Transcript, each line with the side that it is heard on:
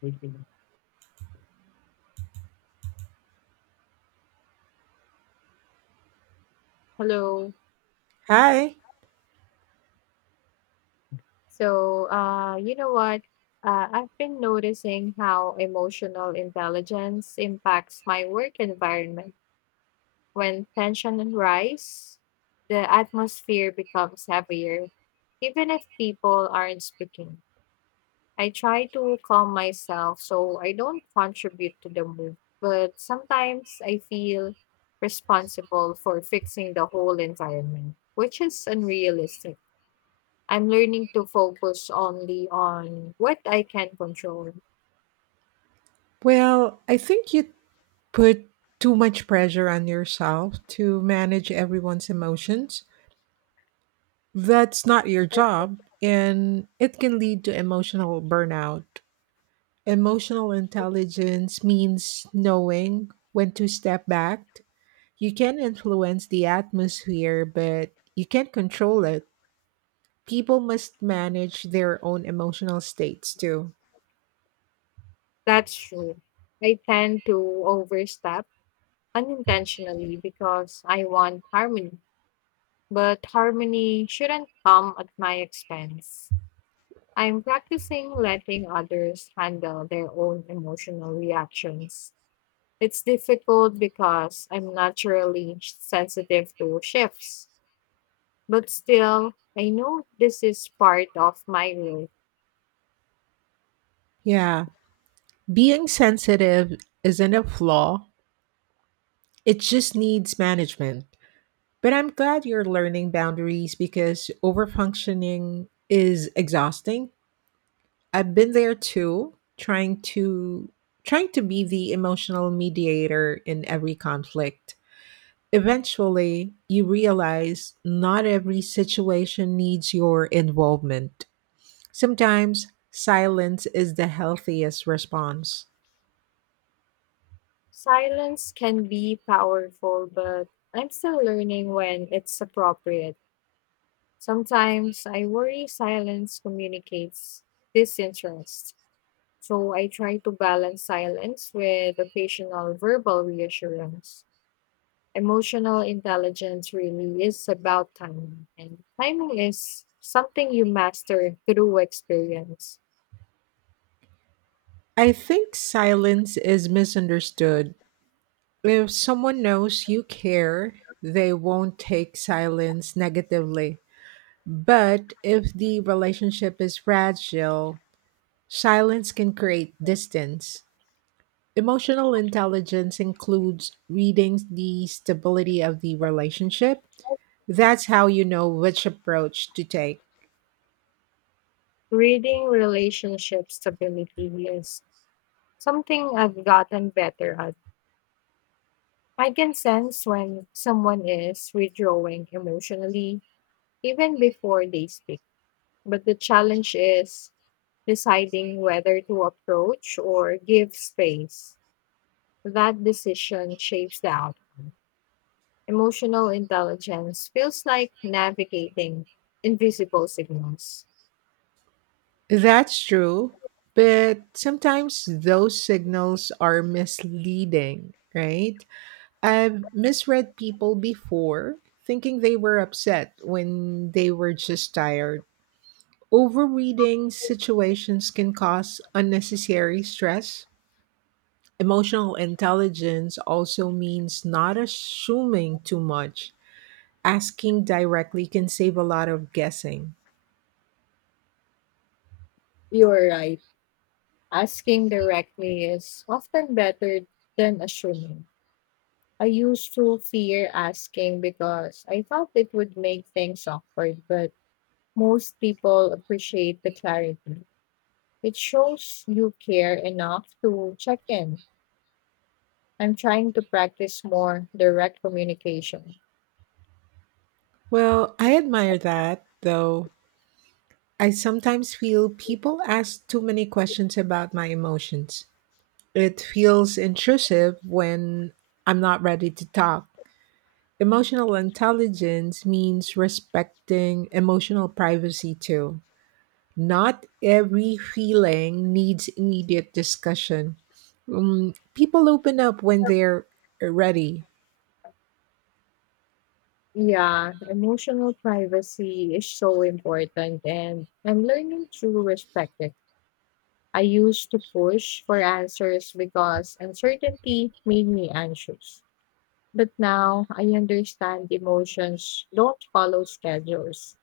left: Speaking. Hello.
right: Hi.
left: So, you know what? I've been noticing how emotional intelligence impacts my work environment. When tension rises, the atmosphere becomes heavier, even if people aren't speaking. I try to calm myself so I don't contribute to the mood, but sometimes I feel responsible for fixing the whole environment, which is unrealistic. I'm learning to focus only on what I can control.
right: Well, I think you put too much pressure on yourself to manage everyone's emotions. That's not your job, and it can lead to emotional burnout. Emotional intelligence means knowing when to step back. You can influence the atmosphere, but you can't control it. People must manage their own emotional states too.
left: That's true. I tend to overstep unintentionally because I want harmony, but harmony shouldn't come at my expense. I'm practicing letting others handle their own emotional reactions. It's difficult because I'm naturally sensitive to shifts, but still, I know this is part of my growth.
right: Yeah, being sensitive isn't a flaw. It just needs management. But I'm glad you're learning boundaries because overfunctioning is exhausting. I've been there too, trying to be the emotional mediator in every conflict. Eventually, you realize not every situation needs your involvement. Sometimes silence is the healthiest response.
left: Silence can be powerful, but I'm still learning when it's appropriate. Sometimes I worry silence communicates disinterest, so I try to balance silence with occasional verbal reassurance. Emotional intelligence really is about timing, and timing is something you master through experience.
right: I think silence is misunderstood. If someone knows you care, they won't take silence negatively. But if the relationship is fragile, silence can create distance. Emotional intelligence includes reading the stability of the relationship. That's how you know which approach to take.
left: Reading relationship stability is something I've gotten better at. I can sense when someone is withdrawing emotionally even before they speak. But the challenge is deciding whether to approach or give space. That decision shapes the outcome. Emotional intelligence feels like navigating invisible signals.
right: That's true, but sometimes those signals are misleading, right? I've misread people before, thinking they were upset when they were just tired. Overreading situations can cause unnecessary stress. Emotional intelligence also means not assuming too much. Asking directly can save a lot of guessing.
left: You're right. Asking directly is often better than assuming. I used to fear asking because I thought it would make things awkward, but most people appreciate the clarity. It shows you care enough to check in. I'm trying to practice more direct communication.
right: Well, I admire that, though. I sometimes feel people ask too many questions about my emotions. It feels intrusive when I'm not ready to talk. Emotional intelligence means respecting emotional privacy too. Not every feeling needs immediate discussion. People open up when they're ready.
left: Yeah, emotional privacy is so important, and I'm learning to respect it. I used to push for answers because uncertainty made me anxious. But now I understand emotions don't follow schedules.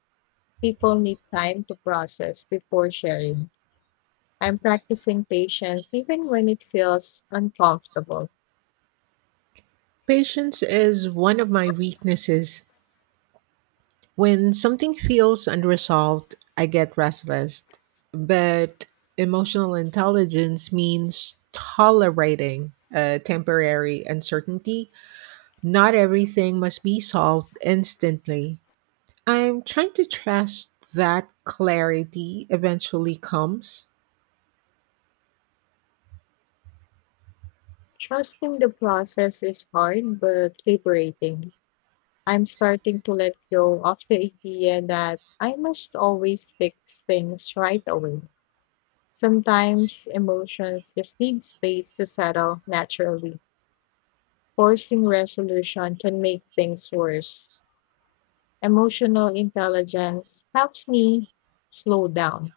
left: People need time to process before sharing. I'm practicing patience even when it feels uncomfortable.
right: Patience is one of my weaknesses. When something feels unresolved, I get restless. But emotional intelligence means tolerating a temporary uncertainty. Not everything must be solved instantly. I'm trying to trust that clarity eventually comes.
left: Trusting the process is hard but liberating. I'm starting to let go of the idea that I must always fix things right away. Sometimes emotions just need space to settle naturally. Forcing resolution can make things worse. Emotional intelligence helps me slow down.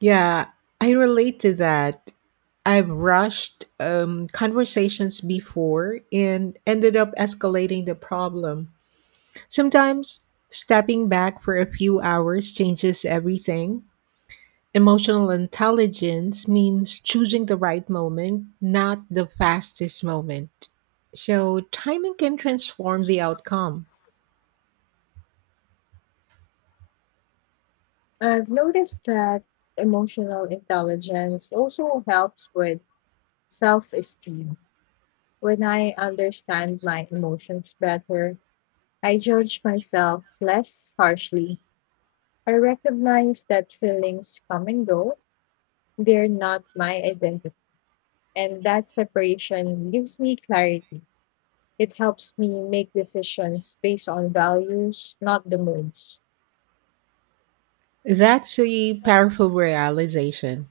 right: Yeah, I relate to that. I've rushed conversations before and ended up escalating the problem. Sometimes stepping back for a few hours changes everything. Emotional intelligence means choosing the right moment, not the fastest moment. So, timing can transform the outcome.
left: I've noticed that emotional intelligence also helps with self esteem. When I understand my emotions better, I judge myself less harshly. I recognize that feelings come and go, they're not my identity. And that separation gives me clarity. It helps me make decisions based on values, not the moods.
right: That's a powerful realization.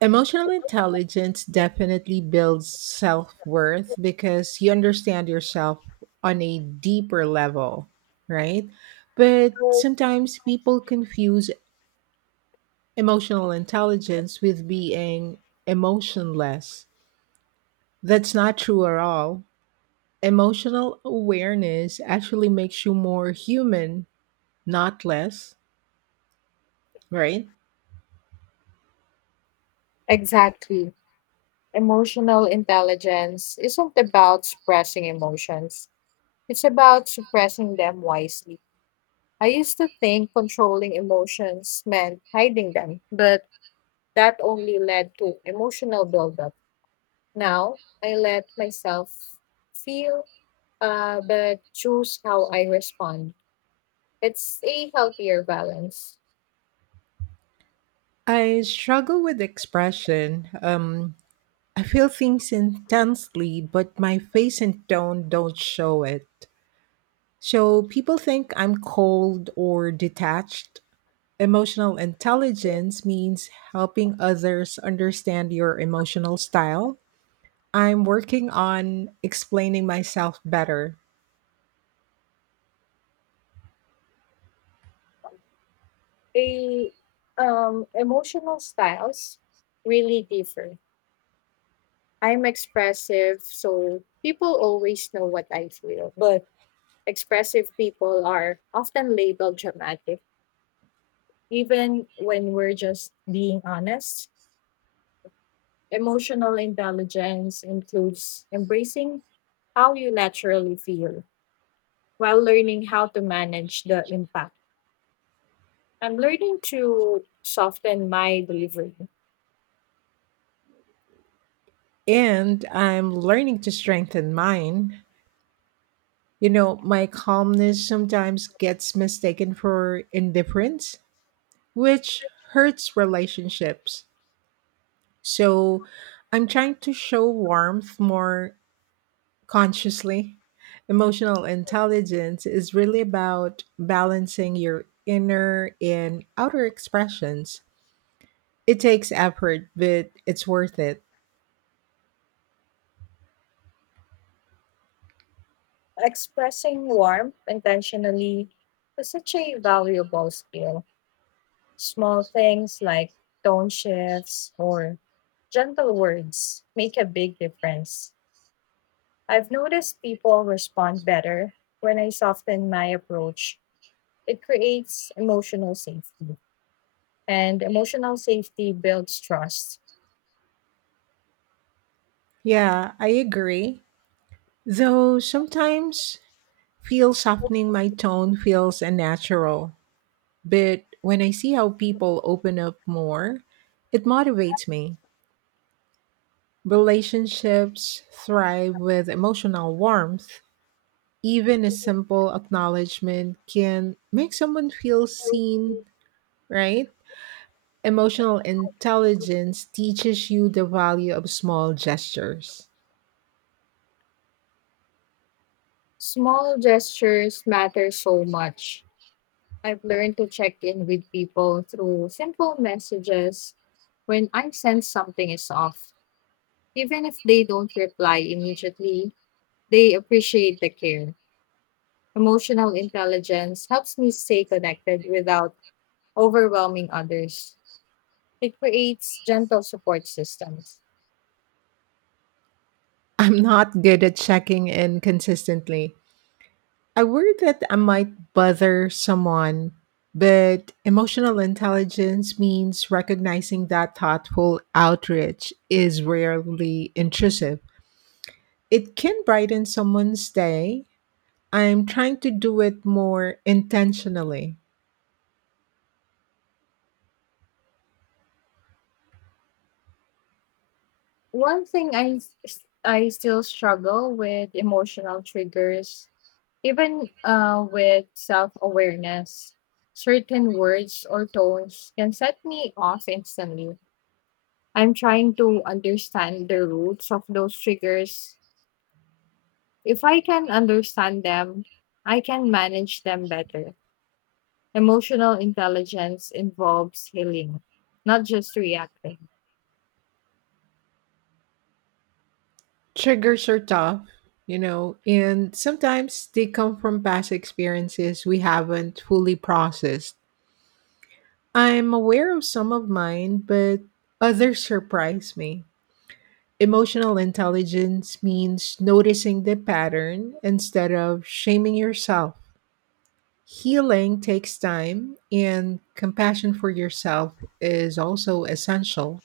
right: Emotional intelligence definitely builds self worth because you understand yourself on a deeper level, right? But sometimes people confuse emotional intelligence with being emotionless. That's not true at all. Emotional awareness actually makes you more human, not less, right?
left: Exactly. Emotional intelligence isn't about suppressing emotions, it's about suppressing them wisely. I used to think controlling emotions meant hiding them, but that only led to emotional buildup. Now I let myself feel, but choose how I respond. It's a healthier balance.
right: I struggle with expression. I feel things intensely, but my face and tone don't show it. So people think I'm cold or detached. Emotional intelligence means helping others understand your emotional style. I'm working on explaining myself better,
left: A emotional styles really differ. I'm expressive, so people always know what I feel. But expressive people are often labeled dramatic, even when we're just being honest. Emotional intelligence includes embracing how you naturally feel while learning how to manage the impact. I'm learning to soften my delivery.
right: and I'm learning to strengthen mine. You know, my calmness sometimes gets mistaken for indifference, which hurts relationships. So I'm trying to show warmth more consciously. Emotional intelligence is really about balancing your inner and outer expressions. It takes effort, but it's worth it.
left: Expressing warmth intentionally is such a valuable skill. Small things like tone shifts or gentle words make a big difference. I've noticed people respond better when I soften my approach. It creates emotional safety, and emotional safety builds trust.
right: Yeah, I agree. Though sometimes feel softening my tone feels unnatural. But when I see how people open up more, it motivates me. Relationships thrive with emotional warmth. Even a simple acknowledgement can make someone feel seen, right? Emotional intelligence teaches you the value of small gestures.
left: Small gestures matter so much. I've learned to check in with people through simple messages when I sense something is off. Even if they don't reply immediately, they appreciate the care. Emotional intelligence helps me stay connected without overwhelming others. It creates gentle support systems.
right: I'm not good at checking in consistently. I worry that I might bother someone, but emotional intelligence means recognizing that thoughtful outreach is rarely intrusive. It can brighten someone's day. I'm trying to do it more intentionally.
left: One thing I s- I still struggle with emotional triggers, even with self awareness. Certain words or tones can set me off instantly. I'm trying to understand the roots of those triggers. If I can understand them, I can manage them better. Emotional intelligence involves healing, not just reacting.
right: Triggers are tough, you know, and sometimes they come from past experiences we haven't fully processed. I'm aware of some of mine, but others surprise me. Emotional intelligence means noticing the pattern instead of shaming yourself. Healing takes time, and compassion for yourself is also essential.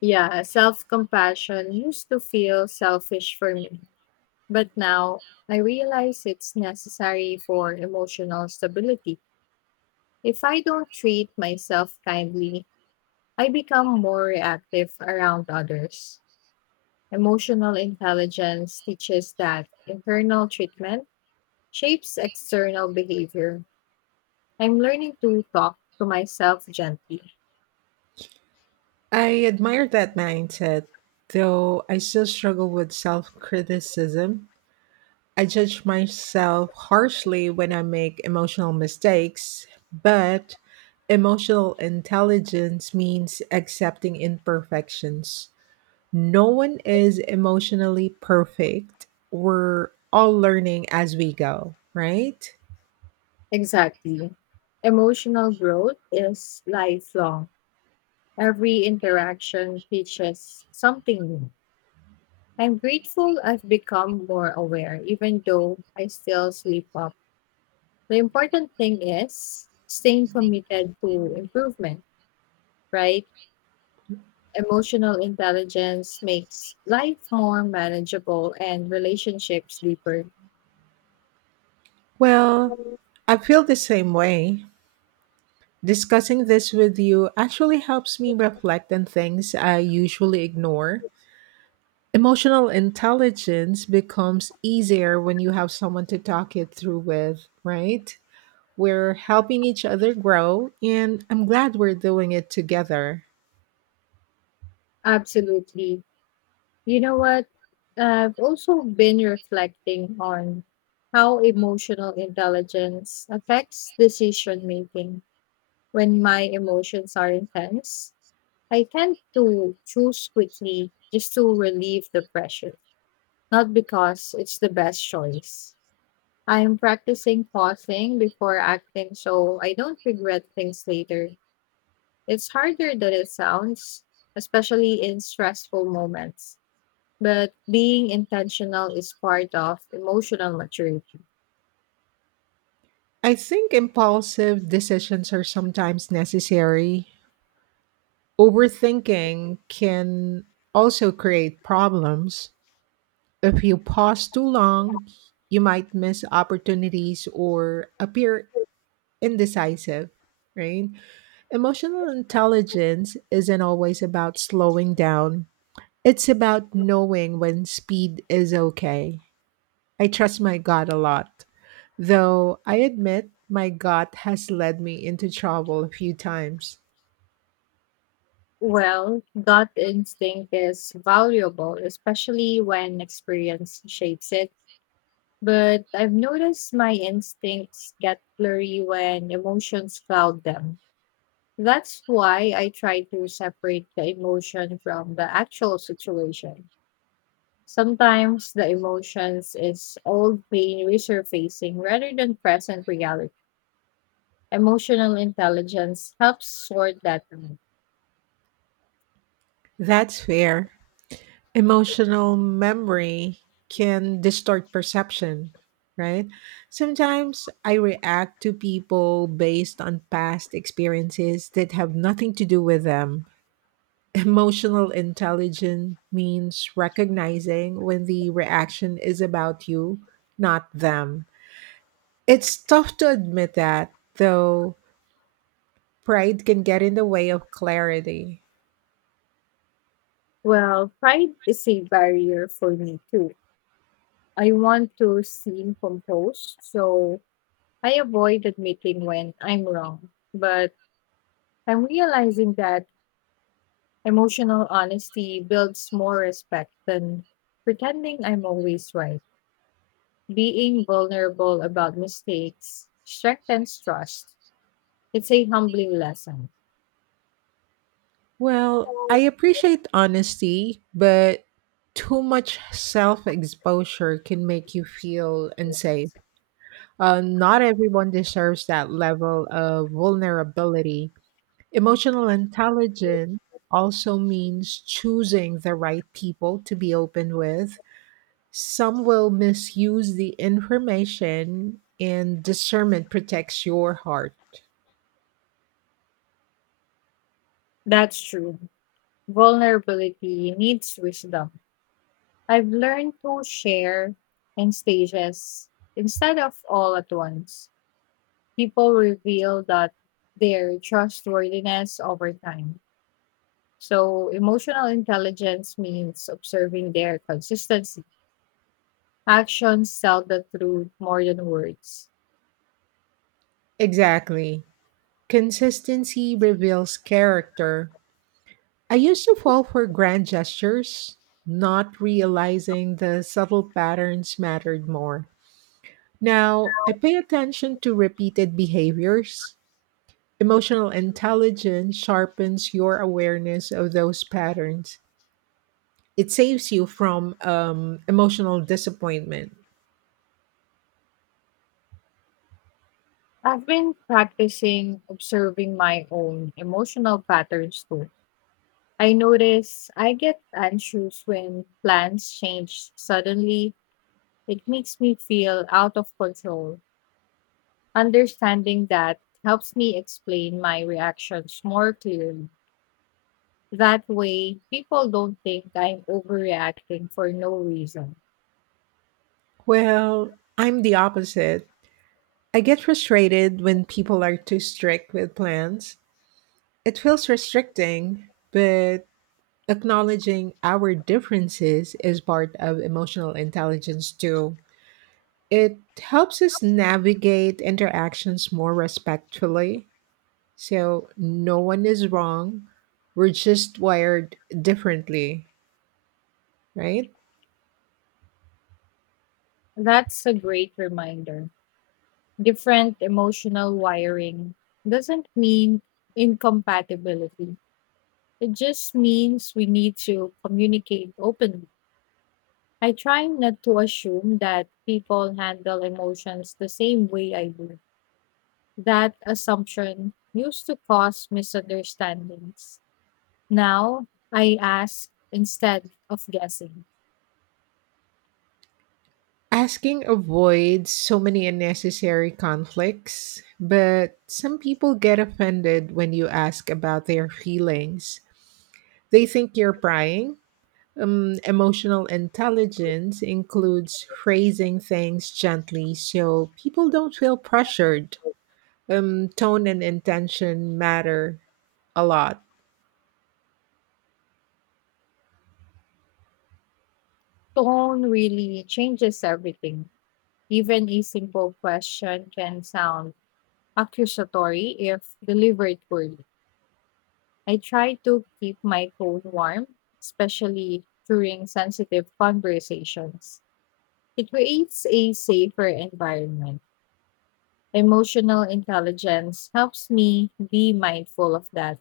left: Yeah, self compassion used to feel selfish for me. But now I realize it's necessary for emotional stability. If I don't treat myself kindly, I become more reactive around others. Emotional intelligence teaches that internal treatment shapes external behavior. I'm learning to talk to myself gently.
right: I admire that mindset, though I still struggle with self criticism. I judge myself harshly when I make emotional mistakes, but emotional intelligence means accepting imperfections. No one is emotionally perfect. We're all learning as we go, right?
left: Exactly. Emotional growth is lifelong. Every interaction teaches something new. I'm grateful I've become more aware, even though I still sleep up. The important thing is staying committed to improvement, right? Emotional intelligence makes life more manageable and relationships deeper.
right: Well, I feel the same way. Discussing this with you actually helps me reflect on things I usually ignore. Emotional intelligence becomes easier when you have someone to talk it through with, right? We're helping each other grow, and I'm glad we're doing it together.
left: Absolutely. You know what? I've also been reflecting on how emotional intelligence affects decision making when my emotions are intense. I tend to choose quickly just to relieve the pressure, not because it's the best choice. I'm practicing pausing before acting so I don't regret things later. It's harder than it sounds, especially in stressful moments. But being intentional is part of emotional maturity.
right: I think impulsive decisions are sometimes necessary. Overthinking can also create problems. If you pause too long, you might miss opportunities or appear indecisive, right? Emotional intelligence isn't always about slowing down, it's about knowing when speed is okay. I trust my gut a lot, though I admit my gut has led me into trouble a few times.
left: Well, gut instinct is valuable, especially when experience shapes it. But I've noticed my instincts get blurry when emotions cloud them. That's why I try to separate the emotion from the actual situation. Sometimes the emotions is old pain resurfacing rather than present reality. Emotional intelligence helps sort that out.
right: That's fair. Emotional memory can distort perception, right? Sometimes I react to people based on past experiences that have nothing to do with them. Emotional intelligence means recognizing when the reaction is about you, not them. It's tough to admit that, though pride can get in the way of clarity.
left: Well, pride is a barrier for me too. I want to seem composed, so I avoid admitting when I'm wrong. But I'm realizing that emotional honesty builds more respect than pretending I'm always right. Being vulnerable about mistakes strengthens trust. It's a humbling lesson.
right: Well, I appreciate honesty, but too much self exposure can make you feel unsafe. Not everyone deserves that level of vulnerability. Emotional intelligence also means choosing the right people to be open with. Some will misuse the information, and discernment protects your heart.
left: That's true. Vulnerability needs wisdom. I've learned to share in stages instead of all at once. People reveal that their trustworthiness over time. So, emotional intelligence means observing their consistency. Actions tell the truth more than words.
right: Exactly. Consistency reveals character. I used to fall for grand gestures, not realizing the subtle patterns mattered more. Now, I pay attention to repeated behaviors. Emotional intelligence sharpens your awareness of those patterns. It saves you from emotional disappointment.
left: I've been practicing observing my own emotional patterns too. I notice I get anxious when plans change suddenly. It makes me feel out of control. Understanding that helps me explain my reactions more clearly. That way, people don't think I'm overreacting for no reason.
right: Well, I'm the opposite. I get frustrated when people are too strict with plans. It feels restricting, but acknowledging our differences is part of emotional intelligence too. It helps us navigate interactions more respectfully. So no one is wrong. We're just wired differently, right?
left: That's a great reminder. Different emotional wiring doesn't mean incompatibility. It just means we need to communicate openly. I try not to assume that people handle emotions the same way I do. That assumption used to cause misunderstandings. Now I ask instead of guessing.
right: Asking avoids so many unnecessary conflicts, but some people get offended when you ask about their feelings. They think you're prying. Emotional intelligence includes phrasing things gently so people don't feel pressured, tone and intention matter a lot.
left: Tone really changes everything. Even a simple question can sound accusatory if delivered poorly. I try to keep my tone warm, especially during sensitive conversations. It creates a safer environment. Emotional intelligence helps me be mindful of that.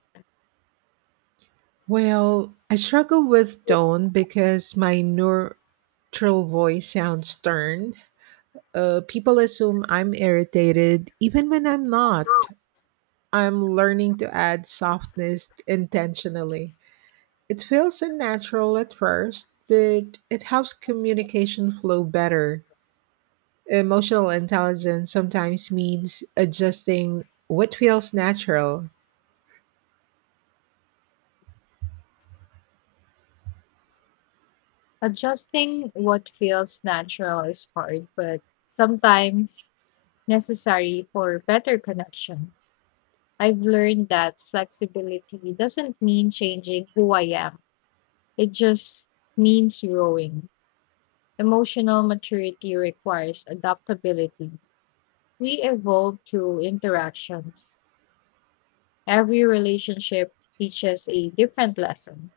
right: Well, I struggle with tone because my neutral voice sounds stern. People assume I'm irritated even when I'm not. I'm learning to add softness intentionally. It feels unnatural at first, but it helps communication flow better. Emotional intelligence sometimes means adjusting what feels natural.
left: Adjusting what feels natural is hard, but sometimes necessary for better connection. I've learned that flexibility doesn't mean changing who I am. It just means growing. Emotional maturity requires adaptability. We evolve through interactions. Every relationship teaches a different lesson.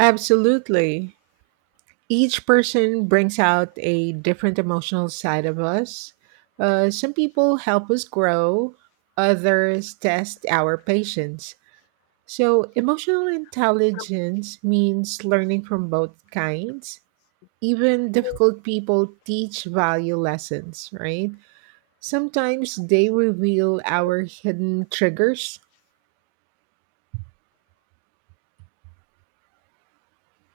right: Absolutely. Each person brings out a different emotional side of us. Some people help us grow, others test our patience. So, emotional intelligence means learning from both kinds. Even difficult people teach value lessons, right? Sometimes they reveal our hidden triggers.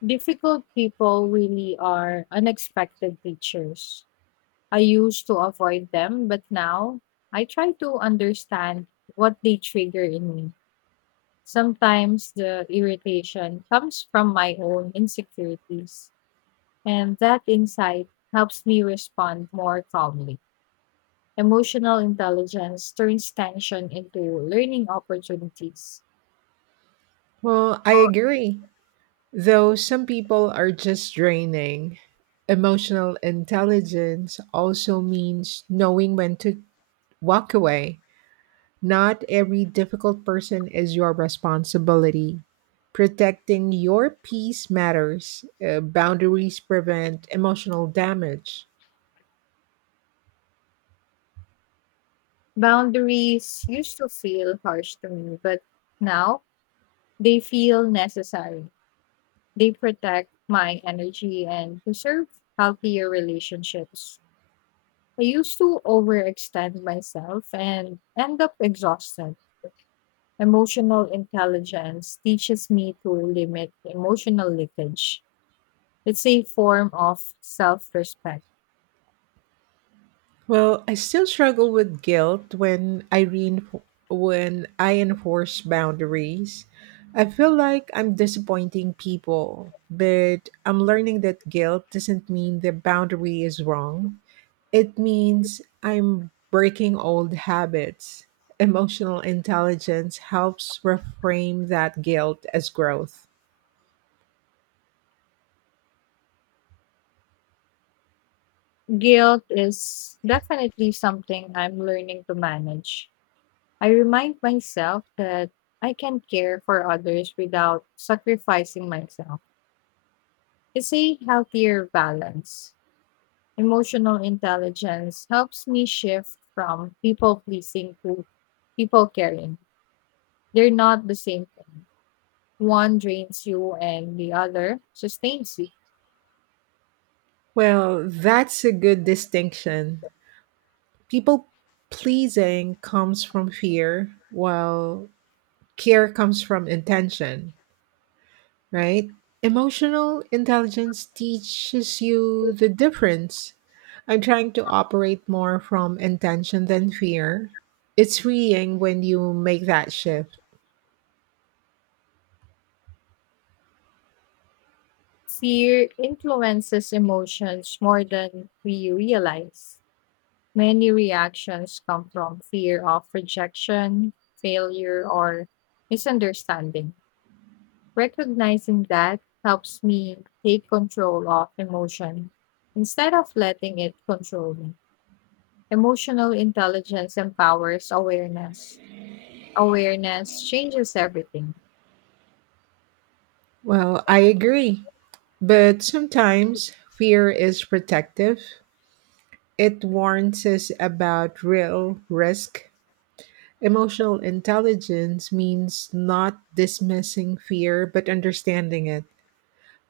left: Difficult people really are unexpected teachers. I used to avoid them, but now I try to understand what they trigger in me. Sometimes the irritation comes from my own insecurities. And that insight helps me respond more calmly. Emotional intelligence turns tension into learning opportunities.
right: Well, I agree. Though some people are just draining, emotional intelligence also means knowing when to walk away. Not every difficult person is your responsibility. Protecting your peace matters. Boundaries prevent emotional damage.
left: Boundaries used to feel harsh to me, but now they feel necessary. They protect my energy and preserve healthier relationships. I used to overextend myself and end up exhausted. Emotional intelligence teaches me to limit emotional leakage. It's a form of self respect.
right: Well, I still struggle with guilt when when I enforce boundaries. I feel like I'm disappointing people, but I'm learning that guilt doesn't mean the boundary is wrong. It means I'm breaking old habits. Emotional intelligence helps reframe that guilt as growth.
left: Guilt is definitely something I'm learning to manage. I remind myself that I can care for others without sacrificing myself. It's a healthier balance. Emotional intelligence helps me shift from people pleasing to people caring. They're not the same thing. One drains you and the other sustains you.
right: Well, that's a good distinction. People pleasing comes from fear, while care comes from intention, right? Emotional intelligence teaches you the difference. I'm trying to operate more from intention than fear. It's freeing when you make that shift.
left: Fear influences emotions more than we realize. Many reactions come from fear of rejection, failure, or misunderstanding. Recognizing that helps me take control of emotion instead of letting it control me. Emotional intelligence empowers awareness. Awareness changes everything.
right: Well, I agree. But sometimes fear is protective, it warns us about real risk. Emotional intelligence means not dismissing fear, but understanding it.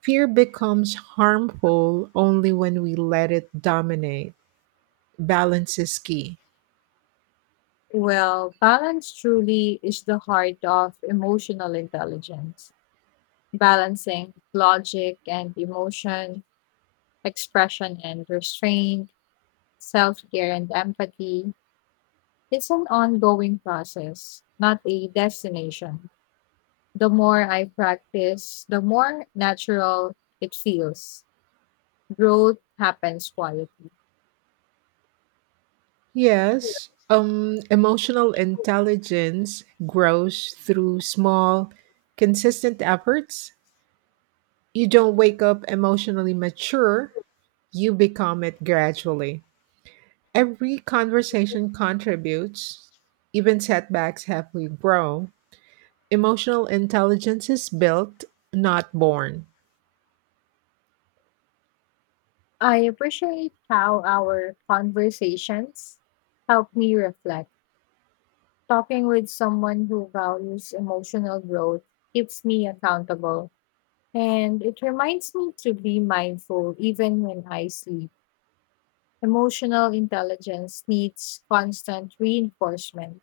right: Fear becomes harmful only when we let it dominate. Balance is key.
left: Well, balance truly is the heart of emotional intelligence. Balancing logic and emotion, expression and restraint, self care and empathy. It's an ongoing process, not a destination. The more I practice, the more natural it feels. Growth happens quietly.
right: Yes, emotional intelligence grows through small, consistent efforts. You don't wake up emotionally mature, you become it gradually. Every conversation contributes, even setbacks help we grow. Emotional intelligence is built, not born.
left: I appreciate how our conversations help me reflect. Talking with someone who values emotional growth keeps me accountable. And it reminds me to be mindful even when I sleep. Emotional intelligence needs constant reinforcement.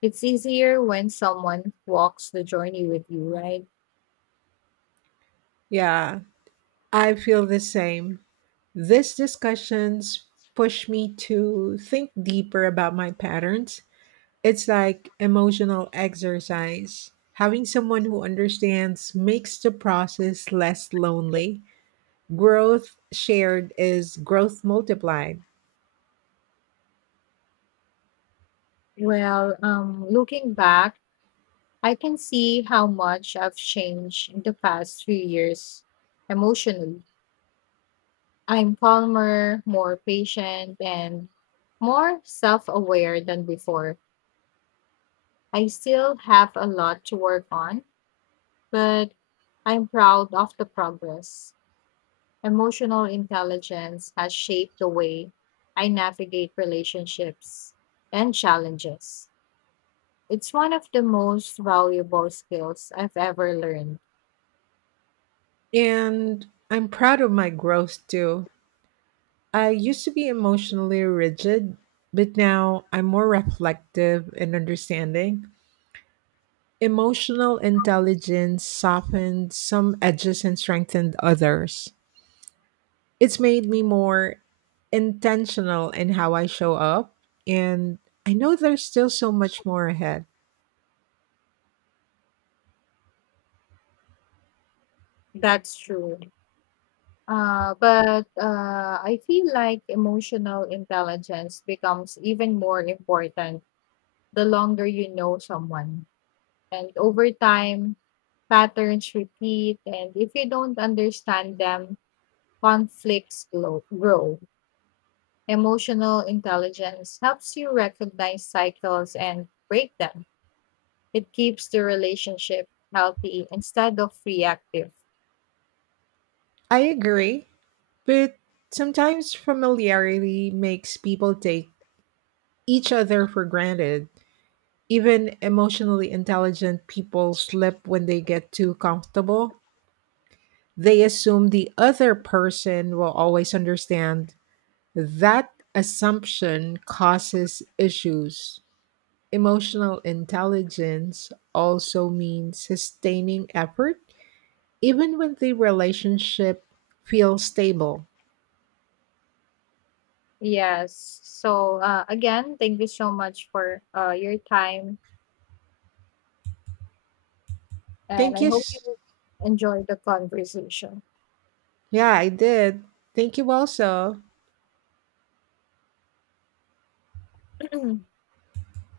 left: It's easier when someone walks the journey with you, right?
right: Yeah, I feel the same. These discussions push me to think deeper about my patterns. It's like emotional exercise. Having someone who understands makes the process less lonely. Growth shared is growth multiplied.
left: Looking back, I can see how much I've changed in the past few years emotionally. I'm calmer, more patient, and more self aware than before. I still have a lot to work on, but I'm proud of the progress. Emotional intelligence has shaped the way I navigate relationships and challenges. It's one of the most valuable skills I've ever learned.
right: And I'm proud of my growth too. I used to be emotionally rigid, but now I'm more reflective and understanding. Emotional intelligence softened some edges and strengthened others. It's made me more intentional in how I show up, and I know there's still so much more ahead.
left: That's true. But I feel like emotional intelligence becomes even more important the longer you know someone. And over time, patterns repeat. And if you don't understand them, grow. Emotional intelligence helps you recognize cycles and break them. It keeps the relationship healthy instead of reactive.
right: I agree, but sometimes familiarity makes people take each other for granted. Even emotionally intelligent people slip when they get too comfortable. They assume the other person will always understand. That assumption causes issues. Emotional intelligence also means sustaining effort even when the relationship feels stable.
left: Yes. So again, thank you so much for your time, and
right: Thank
left: I
right: you.
left: hope you
right: S-
left: enjoy the conversation.
right: Yeah, I did. Thank you also.